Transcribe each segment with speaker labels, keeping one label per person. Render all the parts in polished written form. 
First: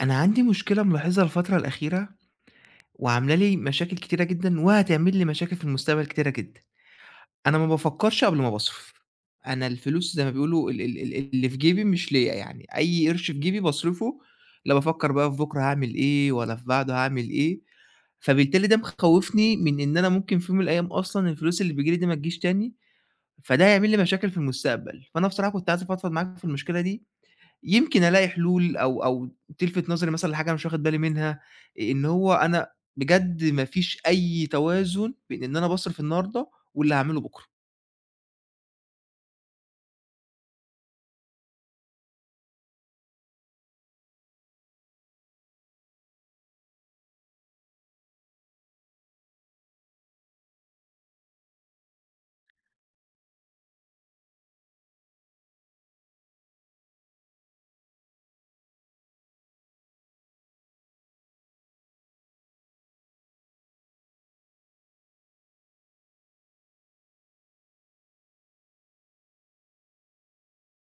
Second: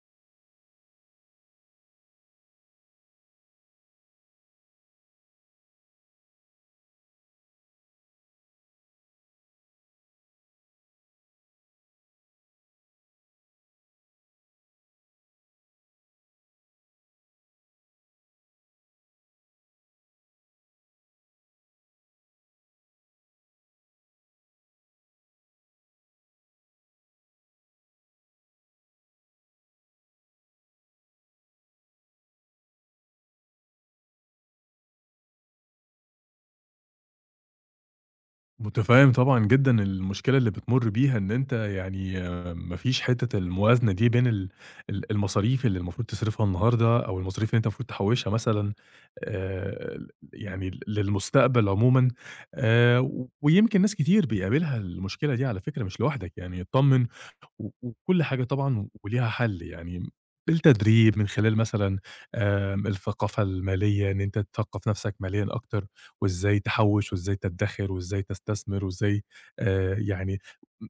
Speaker 1: أنا عندي مشكلة ملاحظها الفترة الأخيرة، وعاملة لي مشاكل كتيرة جدًا، وهتعمل لي مشاكل في المستقبل كتيرة جدًا. أنا ما بافكّرش قبل ما باصرف. أنا الفلوس زي ما بيقولوا ال اللي في جيبي مش ليّا يعني، أي قرش في جيبي باصرفه. لا بافكّر بقى في بُكرة هاعمل إيه، ولا في بعده هاعمل إيه. فبالتالي ده مخوّفني من إن أنا ممكن في يوم من الأيام أصلًا الفلوس اللي بتيجي لي دي ما تجيش تاني، فده هيعمل لي مشاكل في المستقبل. فأنا بصراحة كنت عايز أفضفض معاك في المشكلة دي. يمكن ألاقي حلول أو تلفت نظري مثلًا لحاجة أنا مش واخد بالي منها، إن هو أنا بجد ما فيش أي توازن بين إن أنا باصرف النهارده واللي هاعمله بُكرة.
Speaker 2: متفهم طبعًا جدًا المشكلة اللي بتمُر بيها، إن أنت يعني ما فيش حتّة الموازنة دي بين ال المصاريف اللي المفروض تصرفها النهارده، أو المصاريف اللي أنت المفروض تحوّشها مثلًا ل يعني للمستقبل عمومًا. ويمكن ناس كتير بيقابلها المشكلة دي على فكرة مش لوحدك يعني اتطمن. و وكل حاجة طبعًا وليها حل يعني، بالتدريب من خلال مثلًا الثقافة المالية، إن أنت تثقّف نَفْسك ماليًا أكتر. وإزاي تحوّش وإزاي تدّخر وإزاي تستثمر وإزاي يعني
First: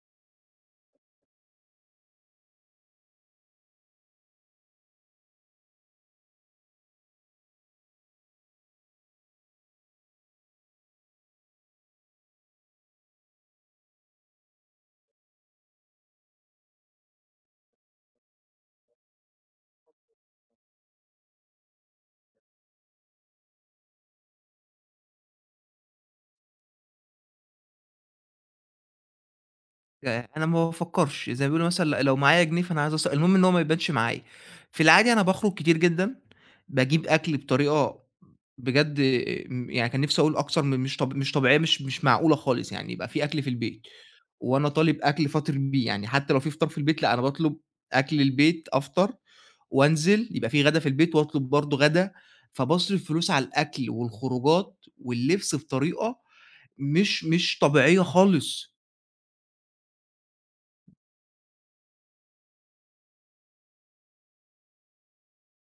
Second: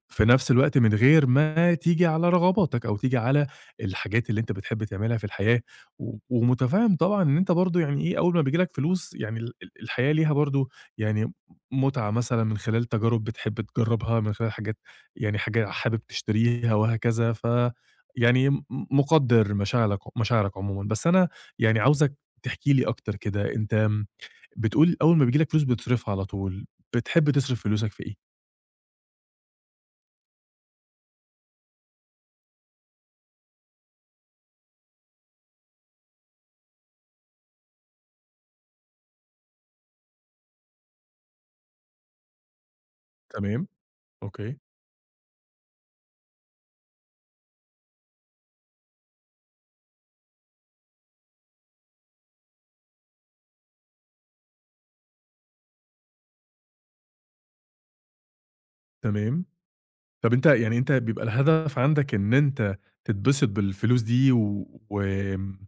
Speaker 2: في نفس الوقت من غير ما تيجي على رغباتك أو تيجي على الحاجات اللي أنت بتحب تعملها في الحياة. و ومُتفهِّم طبعًا إن أنت برضه يعني إيه، أول ما بييجي لك فلوس يعني ال ال الحياة ليها برضه يعني مُتعة مثلًا من خلال تجارب بتحب تجرّبها، من خلال حاجات يعني حاجة حابب تشتريها وهكذا. يعني م مُقدّر مشاعلك مشاعرك عمومًا. بس أنا يعني عاوزك تحكي لي أكتر كده، أنت بتقول أول ما بييجي لك فلوس بتصرفها على طول، بتحب تصرف فلوسك في إيه؟
Speaker 1: يعني أنا ما بافكّرش، زي ما بيقولوا مثلًا لو معايا جنيه فأنا عايز المهم إن هو ما يبانش معايا. في العادي أنا باخرج كتير جدًا، باجيب أكل بطريقة بجد، يعني كان نِفْسي أقول أكتر من مش طبيعية، مش معقولة خالص يعني، يبقى في أكل في
Speaker 2: تمام،
Speaker 1: البيت
Speaker 2: أوكي،
Speaker 1: وأنا طالب أكل فاطر بيه، يعني حتى لو في فطار في البيت لأ، أنا باطلب أكل البيت أفطر وأنزل، يبقى في غدا في البيت وأطلب برضه غدا. فباصرف فلوس على الأكل والخروجات واللبس بطريقة مش طبيعية خالص.
Speaker 2: تمام. طَب أنت يعني أنت بيبقى الهدف عندك إن أنت تتبسط بالفلوس دي و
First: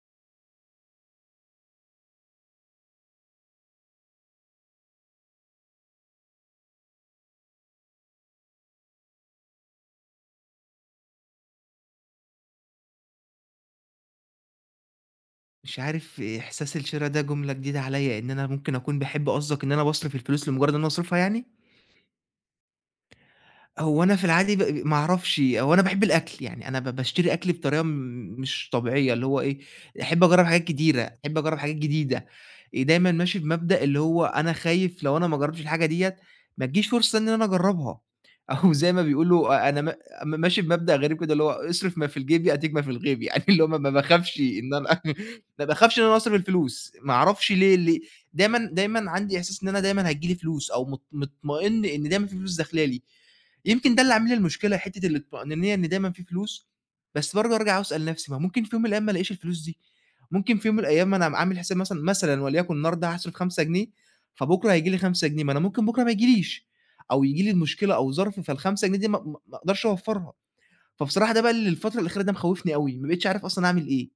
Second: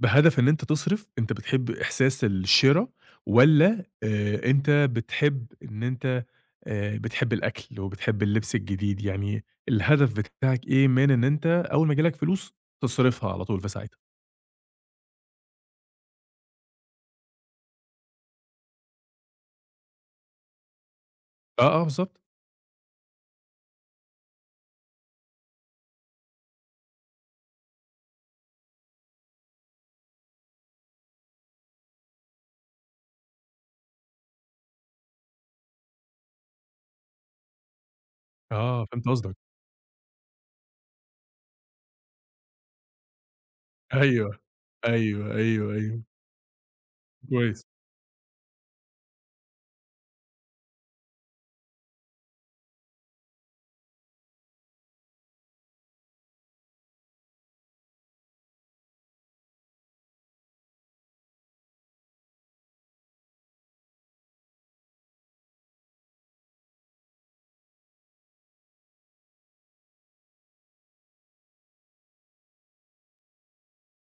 Speaker 2: بهدف إن أنت تصرف، أنت بتحب إحساس الشِرا والّا أنت بتحب إن أنت بتحب الأكل وبتحب اللبس الجديد، يعني الهدف بتاعك إيه من إن أنت أول ما ييجي لك فلوس تصرفها على طول في ساعتها؟
Speaker 1: مش عارف إيه، إحساس الشِرا ده جملة جديدة عليّا. إن أنا ممكن أكون باحب قصدك إن أنا باصرف الفلوس لمجرد إن أنا أصرفها يعني؟
Speaker 2: آه، آه، بالضبط.
Speaker 1: هو أنا في العادي ما أعرفش هو أنا باحب الأكل. يعني أنا باشتري أكل بطريقة مش طبيعية، اللي هو إيه، أحب أجرّب حاجات كتيرة، أحب أجرّب حاجات جديدة. دايمًا ماشي بمبدأ اللي هو أنا خايف لو أنا ما جرّبتش الحاجة ديّة ما تجيش فرصة إن أنا أجرّبها. أو
Speaker 2: آه،
Speaker 1: زي ما
Speaker 2: فهمت قصدك.
Speaker 1: بيقولوا أ أنا ما ماشي بمبدأ غريب كده اللي هو اصرف ما في الجيب يأتيك ما في الغيب. يعني اللي هو ما
Speaker 2: أيوه،
Speaker 1: باخافش إن أنا
Speaker 2: أيوه،
Speaker 1: ما
Speaker 2: أيوه،
Speaker 1: باخافش
Speaker 2: أيوه.
Speaker 1: إن أنا أصرف الفلوس. ما أعرفش
Speaker 2: كويس.
Speaker 1: ليه ليه. دايمًا دايمًا عندي إحساس إن أنا دايمًا هتيجي لي فلوس، أو مطمئن إن دايمًا في فلوس داخلة لي. يمكن ده اللي عامل لي المشكلة، حتّة الطمأنينية إن دايمًا في فلوس. بس برضه أرجع أسأل نفْسي ما ممكن في يوم من الأيام ما ألاقيش الفلوس دي، ممكن في يوم من الأيام أنا عامل حساب مثلًا وليكن النهارده هاصرف 5 جنيه، فبكرة هييجي لي 5 جنيه، ما أنا ممكن بكرة ما يجيليش، أو ييجي لي مشكلة أو ظرف، فال5 جنيه دي ما أقدرش أوفّرها. فبصراحة ده بقى اللي الفترة الأخيرة ده مخوّفني أوي، ما بقيتش عارف أصلًا أعمل إيه.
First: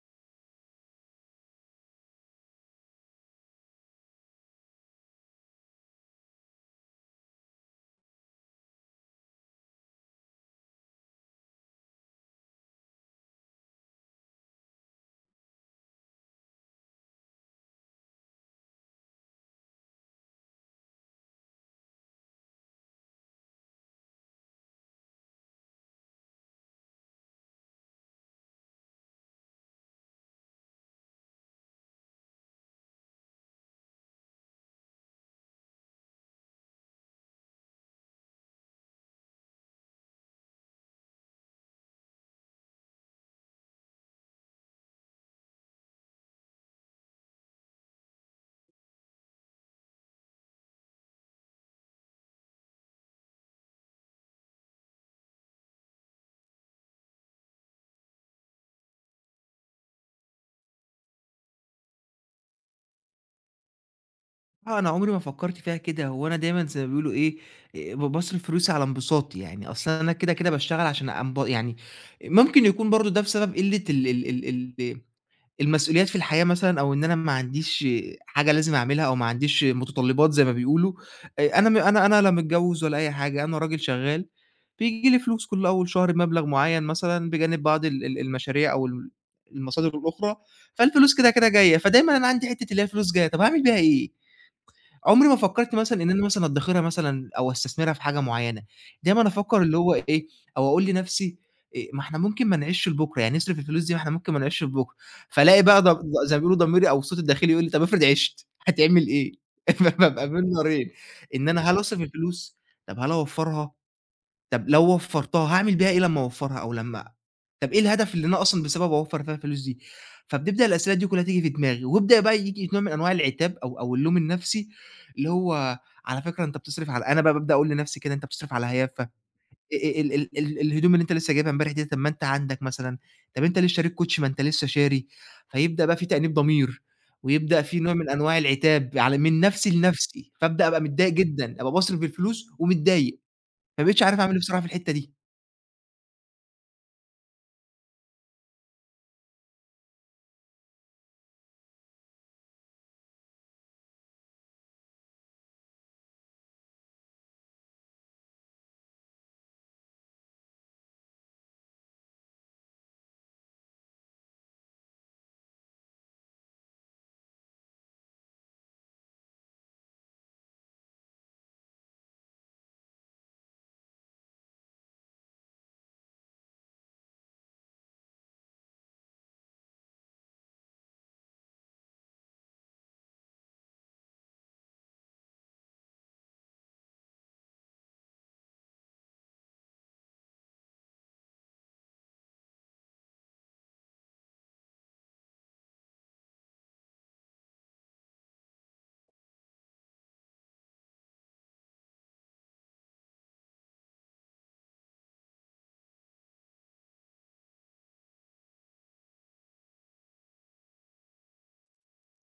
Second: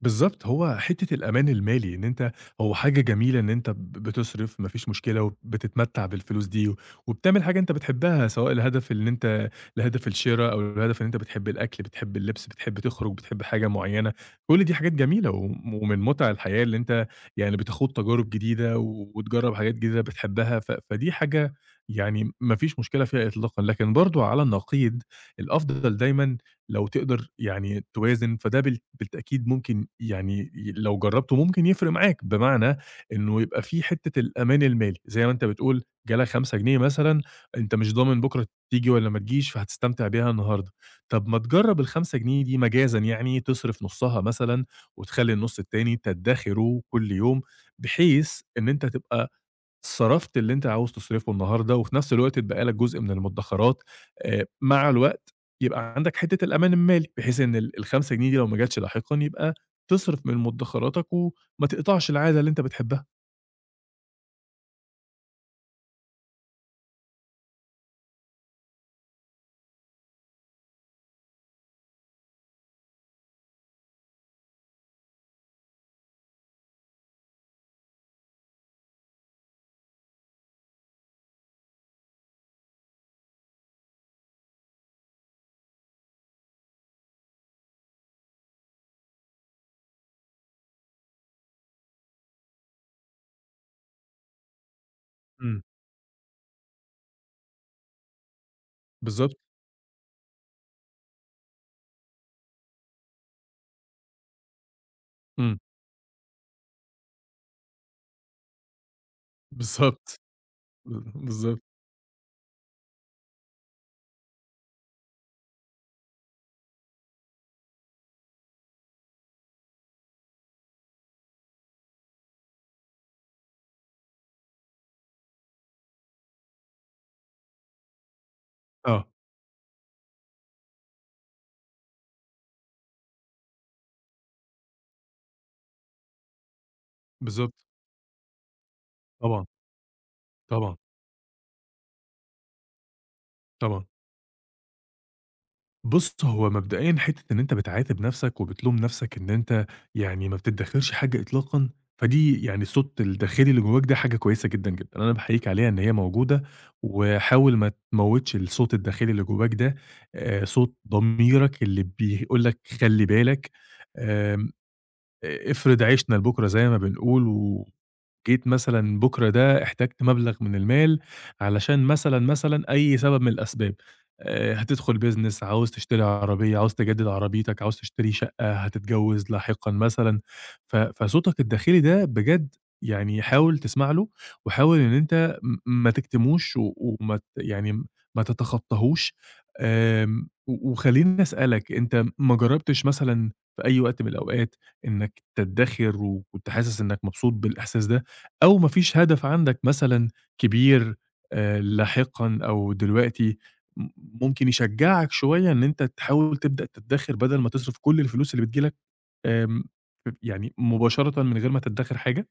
Speaker 2: بالضبط، هو حتّة الأمان المالي إن أنت هو حاجة جميلة إن أنت بتصرف ما فيش مشكلة وبتتمتّع بالفلوس دي، وبتعمل حاجة أنت بتحبها سواء الهدف اللي أنت لهدف الشرا أو لهدف إن أنت بتحب الأكل، بتحب اللبس، بتحب تخرج، بتحب حاجة معيّنة، كل دي حاجات جميلة ومن مُتع الحياة اللي أنت يعني بتخوض تجارب جديدة وتجرّب حاجات جديدة بتحبها. ف فدي حاجة يعني ما فيش مشكلة فيها إطلاقًا، لكن برضه على النقيض الأفضل دايمًا لو تقدر يعني توازن، فده بالتأكيد ممكن يعني لو جرّبته ممكن يفرق معاك، بمعنى إنه يبقى في حتّة الأمان المالي، زي ما أنت بتقول جالك 5 جنيه مثلًا، أنت مش ضامن بُكرة تيجي والّا ما تجيش، فهتستمتع بيها النهارده. طب ما تجرّب ال5 جنيه دي مجازًا يعني تصرف نُصّها مثلًا وتخلّي النُص التاني تدّخره كل يوم، بحيث إن أنت تبقى صرفت اللي أنت عاوز تصرفه النهارده، وفي نفس الوقت اتبقى لك جزء من المدخرات. مع الوقت يبقى عندك حتة الأمان المالي، بحيث إن ال ال5 جنيه دي لو ما جاتش لاحقًا يبقى تصرف من مدخراتك وما تقطعش العادة اللي أنت بتحبها.
Speaker 1: آه، أنا عمري ما فكّرت فيها كده. هو أنا دايمًا زي ما بيقولوا إيه، ب باصرف فلوسي على انبساطي، يعني أصل أنا كده، كده باشتغل عشان يعني ممكن يكون برضه ده بسبب قِلّة ال المسؤوليات في الحياة مثلًا أو إن أنا ما عنديش حاجة لازم أعملها أو ما عنديش متطلّبات زي ما بيقولوا. أنا م أنا أنا لا متجوّز ولا أي حاجة، أنا راجل شغّال، بييجي لي فلوس كل أول شهر بمبلغ معيّن مثلًا بجانب بعض ال المشاريع أو ال المصادر الأخرى. فالفلوس كده، كده جاية. فدايمًا أنا عندي حتّة اللي هي فلوس جاية، طَب هاعمل بيها إيه؟ عمري ما
Speaker 2: إمم،
Speaker 1: فكّرت مثلًا إن أنا مثلًا أدّخرها مثلًا أو أستثمرها في حاجة معيّنة. دايمًا
Speaker 2: بالضبط.
Speaker 1: أفكّر اللي هو إيه، أو أقول لنَفْسي ما إحنا ممكن ما نعيشش لبُكرة، يعني نصرف الفلوس دي، ما إحنا ممكن ما نعيشش لبُكرة.
Speaker 2: إمم،
Speaker 1: فالاقي بقى ض ض زي ما بيقولوا ضميري أو صوتي الداخلي يقول لي طَب افرض عِشت، هتعمل إيه؟
Speaker 2: بالضبط.
Speaker 1: فبابقى بين نارين.
Speaker 2: ب
Speaker 1: إن أنا
Speaker 2: بالضبط.
Speaker 1: هل أصرف الفلوس، طَب هل أوفّرها؟ طب لو وفّرتها هاعمل بيها إيه لمّا أوفّرها، أو لمّا طب إيه الهدف اللي أنا أصلًا بسبب أوفّر فيها الفلوس دي؟ فبتبدأ الأسئلة دي كلّها تيجي في دماغي، ويبدأ بقى ييجي نوع من أنواع العتاب أو اللوم النفسي، اللي هو على فكرة أنت بتصرف على، أنا بقى بابدأ أقول لنفسي كده أنت بتصرف على هيافة.
Speaker 2: آه،
Speaker 1: ال ال ال الهدوم اللي أنت لسه جايبها امبارح دي طب ما أنت عندك مثلًا، طب أنت ليه شاريك كوتشي ما أنت لسه شاري. فيبدأ بقى في تأنيب ضمير، ويبدأ
Speaker 2: بالضبط.
Speaker 1: في نوع من أنواع العتاب على من
Speaker 2: طبعًا،
Speaker 1: نفسي لنفسي. فابدأ
Speaker 2: طبعًا،
Speaker 1: أبقى متضايق جدًا، أبقى باصرف الفلوس ومتضايق. ما
Speaker 2: طبعًا.
Speaker 1: بقيتش عارف أعمل إيه بصراحة في الحتّة دي.
Speaker 2: بُص، هو مبدئيًا حتّة إن أنت بتعاتب نَفْسك وبتلوم نَفْسك إن أنت يعني ما بتدّخِرش حاجة إطلاقًا، فدي يعني الصوت الداخلي اللي جوّاك ده حاجة كويسة جدًا، جدًا. أنا باحييك عليها إن هي موجودة، وحاول ما تموِّتش الصوت الداخلي اللي جوّاك ده. صوت ضميرك اللي بيقول لك خلِّ بالك. آمم، أ افرض عِشْنا لبُكرة زي ما بنقول و جيت مثلًا بُكرة ده احتجت مبلغ من المال علشان مثلًا، مثلًا أي سبب من الأسباب. هتدخل business، عاوز تشتري عربية، عاوز تجدد عربيتك، عاوز تشتري شقة، هتتجوز لاحقًا مثلًا. ف فصوتك الداخلي ده بجد يعني حاول تسمع له، وحاول إن أنت ما تكتموش و وما ت يعني ما تتخطاهوش. و وخلّيني أسألك أنت ما جربتش مثلًا في أي وقت من الأوقات إنك تدّخر وكنت حاسس إنك مبسوط بالإحساس ده؟ أو ما فيش هدف عندك مثلًا كبير لاحقًا أو دلوقتي ممكن يشجّعك شوية إن أنت تحاول تبدأ تدّخر بدل ما تصرف كل الفلوس اللي بتيجي لك آمم ف يعني مباشرةً من غير ما تدّخر حاجة؟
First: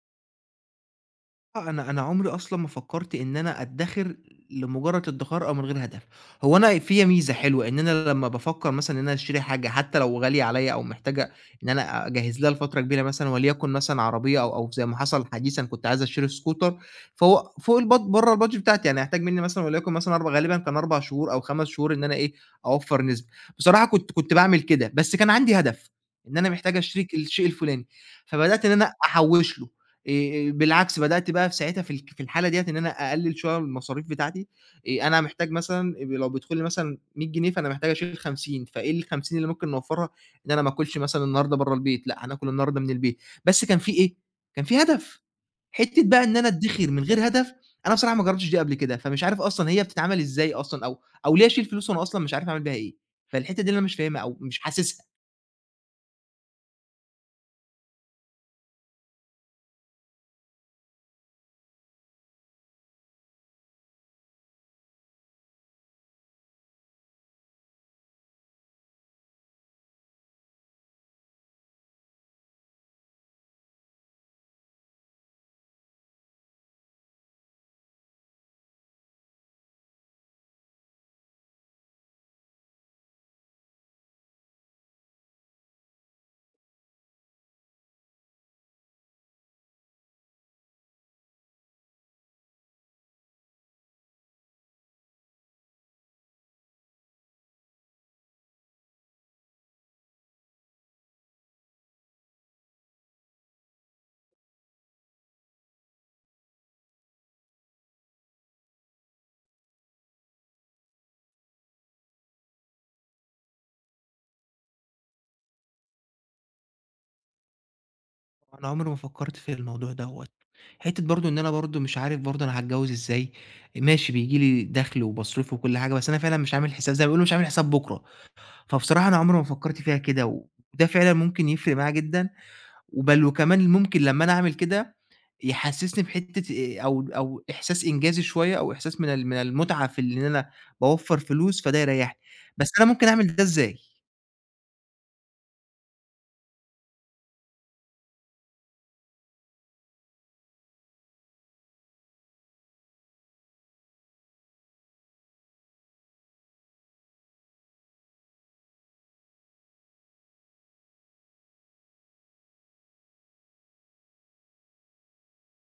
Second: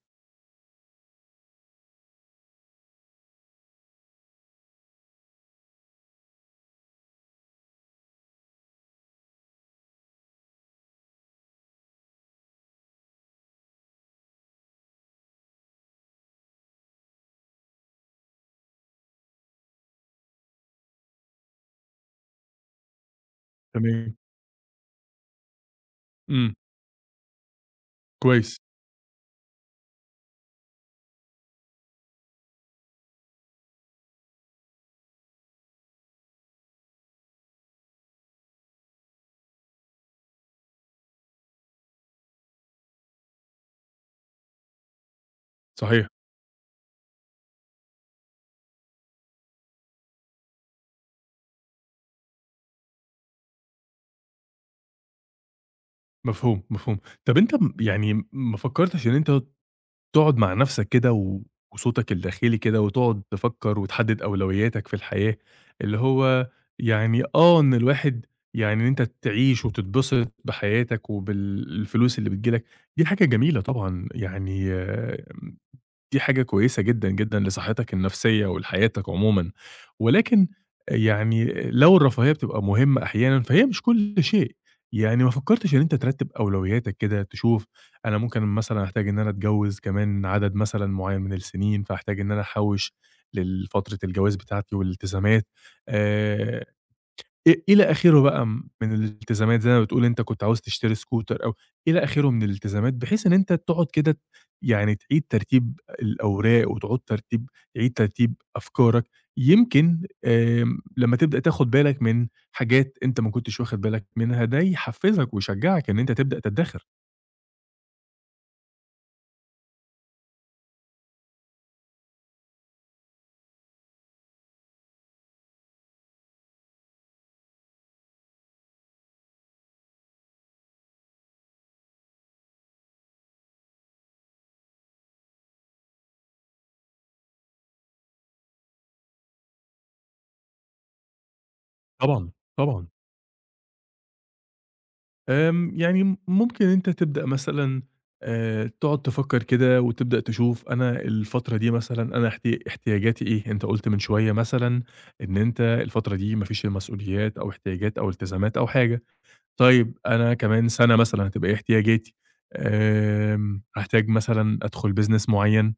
Speaker 1: آه، أنا عمري أصلًا ما فكّرت إن أنا أدّخر لمجرّد الادّخار أو من غير هدف. هو أنا فيّا ميزة حلوة إن أنا لمّا بافكّر مثلًا إن أنا أشتري حاجة حتى لو غالية عليّا أو محتاجة إن أنا أجهّز لها لفترة كبيرة، مثلًا وليكن مثلًا عربية، أو زي ما حصل حديثًا كنت عايز أشتري سكوتر. فهو فوق الباد، برّه الbudget بتاعتي، يعني هيحتاج منّي مثلًا وليكن مثلًا غالبًا كان 4 شهور أو 5 شهور إن أنا إيه، أوفّر نسبة. بصراحة كنت
Speaker 2: تمام.
Speaker 1: كنت باعمل كده، بس كان عندي هدف، إن أنا
Speaker 2: إمم،
Speaker 1: محتاج أشتري الشيء الفُلاني،
Speaker 2: كويس.
Speaker 1: فبدأت إن أنا أحوّش له. بالعكس بدأت بقى في ساعتها في الحالة ديّة إن أنا أقلِّل شوية من المصاريف بتاعتي. أنا محتاج مثلًا لو بيدخل لي مثلًا 100 جنيه فأنا محتاج أشيل 50، فإيه ال50 اللي ممكن نوفّرها؟ إن أنا ما آكلش مثلًا النهارده برّه البيت، لأ هناكل النهارده من البيت. بس كان في إيه، كان في هدف. حتّة
Speaker 2: صحيح.
Speaker 1: بقى إن أنا أدّخر من غير هدف، أنا بصراحة ما جرّبتش دي قبل كده، فمش عارف أصلًا هي بتتعمل إزاي أصلًا، أو ليه أشيل فلوس وأنا أصلًا مش عارف أعمل بيها إيه. فالحتّة دي اللي أنا مش فاهمها أو مش حاسسها.
Speaker 2: مفهوم، مفهوم. طب أنت يعني ما فكّرتش إن أنت تقعد مع نفسك كده و وصوتك الداخلي كده وتقعد تفكّر وتحدّد أولوياتك في الحياة، اللي هو يعني آه، إن الواحد يعني إن أنت تعيش وتتبسط بحياتك وبالفلوس اللي بتيجي لك، دي حاجة جميلة طبعًا يعني دي حاجة كويسة جدًا، جدًا لصحتك النفسية ولحياتك عمومًا. ولكن يعني لو الرفاهية بتبقى مهمة أحيانًا، فهي مش كل شيء. يعني ما فكّرتش إن أنت ترتّب أولوياتك كده، تشوف أنا ممكن مثلًا أحتاج إن أنا أتجوّز كمان عدد مثلًا معيّن من السنين، فاحتاج إن أنا أحوّش للفترة الجواز بتاعتي والالتزامات آآ إ إلى آخره بقى من الالتزامات زي ما بتقول أنت كنت عاوز تشتري سكوتر أو إلى آخره من الالتزامات، بحيث إن أنت تقعد كده يعني تعيد ترتيب الأوراق وتعود ترتيب تعيد ترتيب أفكارك. يمكن لمّا تبدأ تاخد بالك من حاجات أنت ما كنتش واخد بالك منها، ده يحفّزك ويشجّعك إن أنت تبدأ تدّخر.
Speaker 1: أنا عمري ما فكّرت في الموضوع دوّة، حتّة برضه إن أنا برضه مش عارف برضه أنا هاتجوّز إزاي. ماشي بييجي لي دَخْل وباصرفه وكل حاجة، بس أنا فعلًا مش عامل حساب، زي ما بيقولوا مش عامل حساب بُكرة. فبصراحة أنا عمري ما فكّرت فيها كده، وده فعلًا ممكن يفرق معايا جدًا. وكمان ممكن لمّا أنا أعمل كده يحسّسني بحتّة أو أو إحساس إنجازي شوية أو إحساس من المتعة في إن أنا باوفّر فلوس، فده يريّحني.
Speaker 2: طبعًا،
Speaker 1: بس أنا
Speaker 2: طبعًا.
Speaker 1: ممكن أعمل ده إزاي؟
Speaker 2: يعني ممكن أنت تبدأ مثلًا تقعد تفكّر كده وتبدأ تشوف أنا الفترة دي مثلًا أنا احتياجاتي إيه؟ أنت قُلت من شوية مثلًا إن أنت الفترة دي ما فيش مسؤوليات أو احتياجات أو التزامات أو حاجة، طيب أنا كمان سَنة مثلًا هتبقى إيه احتياجاتي؟ هاحتاج مثلًا أدخل business معيّن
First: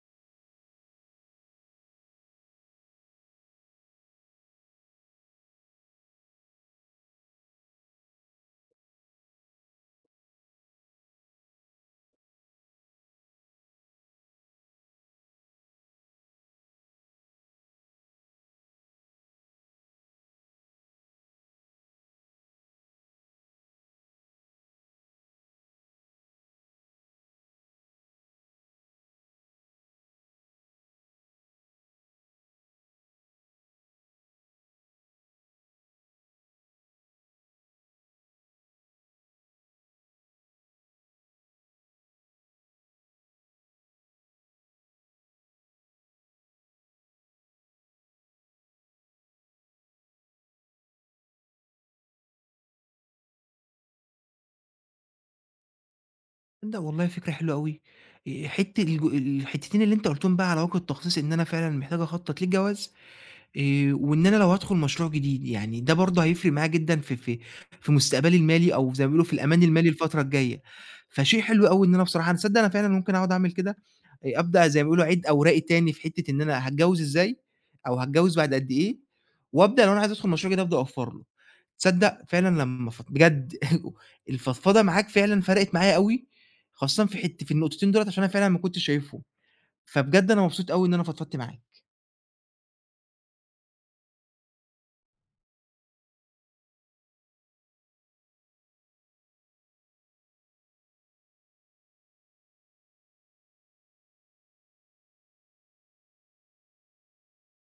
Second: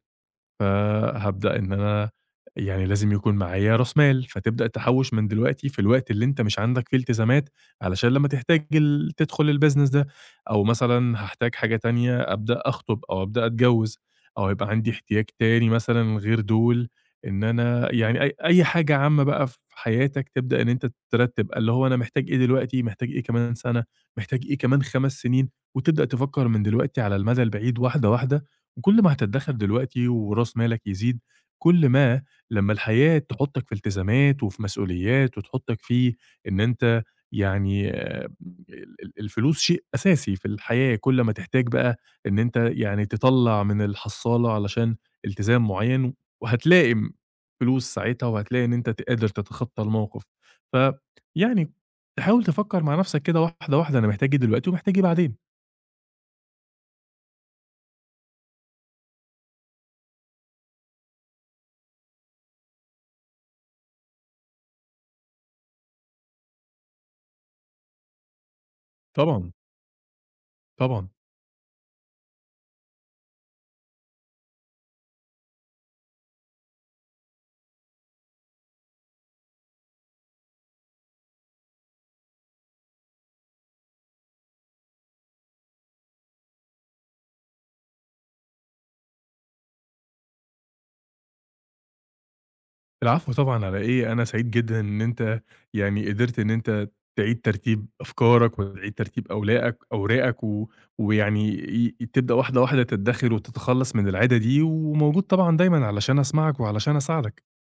Speaker 2: فهابدأ إن أنا يعني لازم يكون معايا راس مال، فتبدأ تحوّش من دلوقتي في الوقت اللي أنت مش عندك فيه التزامات، علشان لمّا تحتاج تدخل الbusiness ده، أو مثلًا هاحتاج حاجة تانية أبدأ أخطب أو أبدأ أتجوّز، أو هيبقى عندي احتياج تاني مثلًا غير دول، إن أنا يعني أي أي حاجة عامة بقى في حياتك تبدأ إن أنت ترتّب، اللي هو أنا محتاج إيه دلوقتي، محتاج إيه كمان سنة، محتاج إيه كمان 5 سنين، وتبدأ تفكّر من دلوقتي على المدى البعيد واحدة واحدة، وكل ما هتتدخل دلوقتي وراس مالك يزيد كل ما لما الحياه تحطك في التزامات وفي مسؤوليات وتحطك في انت يعني آه، الفلوس شيء اساسي في الحياه كل ما تحتاج بقى انت يعني تطلع من الحصاله علشان التزام معين وهتلاقي فلوس ساعتها وهتلاقي انت قادر تتخطى الموقف ف يعني تحاول تفكر مع نفسك كده واحده واحده انا محتاج ايه دلوقتي ومحتاج ايه بعدين.
Speaker 1: تصدق والله فكرة حلوة أوي. حتّة الحتّتين اللي أنت قُلتهم بقى على وجه التخصيص، إن أنا فعلًا محتاج أخطّط للجواز، وإن أنا لو هادخل مشروع جديد، يعني ده برضه هيفرق معايا جدًا في في مستقبلي المالي أو زي ما بيقولوا في
Speaker 2: طبعا،
Speaker 1: الأمان المالي الفترة الجاية.
Speaker 2: طبعا.
Speaker 1: فشيء حلو أوي. إن أنا بصراحة أنا تصدق أنا فعلًا ممكن أقعد أعمل كده؟ أبدأ زي ما بيقولوا أعيد أوراقي تاني في حتّة إن أنا هاتجوّز إزاي، أو هاتجوّز بعد قد إيه، وأبدأ لو أنا عايز أدخل مشروع كده أبدأ أوفّر له. تصدّق فعلًا لمّا بجد الفضفضة معاك فعلًا فرقِت معايا أوي، خاصةً في النقطتين دُولّة، عشان أنا فعلًا ما كنتش شايفهم. فبجد أنا مبسوط أوي إن أنا فضفضت معاك.
Speaker 2: العفو طبعًا على إيه، أنا سعيد جدًا إن أنت يعني قدرت إن أنت تعيد ترتيب أفكارك وتعيد ترتيب أوراقك و ويعني ي تبدأ واحدة واحدة تدّخر وتتخلّص من العادة دي، وموجود طبعًا دايمًا علشان أسمعك وعلشان أساعدك.